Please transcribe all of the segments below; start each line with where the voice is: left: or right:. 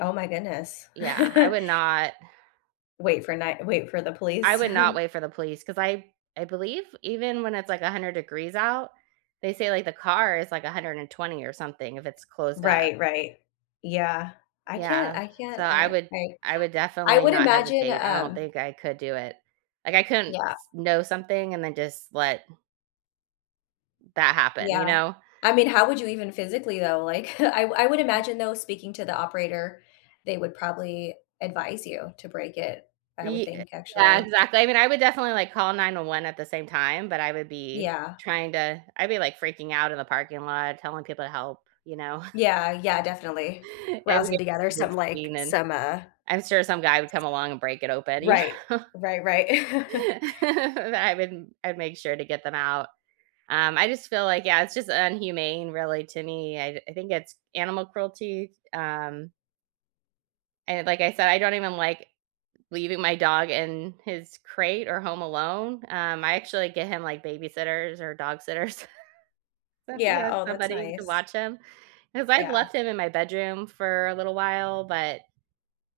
left: Oh my goodness.
right: Yeah, I would not
left: Wait for night wait for the
right: I
left: police?
right: would not wait for the police 'cause I I believe even when it's, like, 100 degrees out, they say, like, the car is, like, 120 or something, if it's closed up.
left: Right, right. Yeah. I can't
right: Yeah.
left: I
right: So,
left: can't
right: I
left: I
right: would
left: I
right: I would
left: I
right: definitely
left: would
right: not
left: imagine,
right: hesitate. I don't
left: um
right: think I could do it, like, I couldn't
left: Yeah.
right: s know something and then, just, let that happen, you
left: Yeah.
right: know?
left: I mean, how would you even, physically, though? Like, I I would
right: Yeah.
left: imagine, though, speaking to the operator, they would probably advise you to break it. I would
right: Ye uh,
left: think,
right: yeah,
left: actually.
right: exactly, I mean, I would definitely, like, call 911 at the same time, but I would be,
left: Yeah.
right: trying to I'd be, like, freaking out in the parking lot, telling people to help, you know?
left: Yeah, yeah, definitely. Rousing together
right: [unintelligible] be
left: some, like
right: scheming.
left: some, uh
right: I'm sure some guy would come along and break it open, you
left: Right.
right: know?
left: Right, right.
right: I wouldn't I'd make sure to get them out. Um, I just feel like yeah, it's just inhumane, really, to me, I d I think it's animal cruelty, um And, like I said, I don't even like leaving my dog in his crate or home alone, um, I, actually, get him, like, babysitters or dog sitters, so he
left: Yeah.
right: has
left: Oh, that's
right: somebody to
left: nice.
right: watch him, 'cause I've
left: Yeah.
right: left him in my bedroom for a little while, but,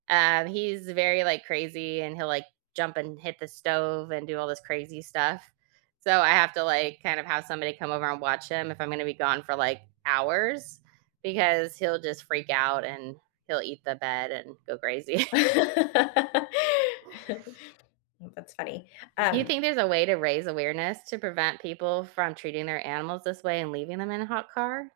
right: um, he's very, like, crazy, and he'll, like, jump and hit the stove and do all this crazy stuff, so I have to, like, kind of, have somebody come over and watch him if I'm gonna be gone for, like, hours, because he'll just freak out, and he'll eat the bed and go crazy.
left: That's funny,
right: Do you
left: um
right: think there's a way to raise awareness to prevent people from treating their animals this way and leaving them in a hot car?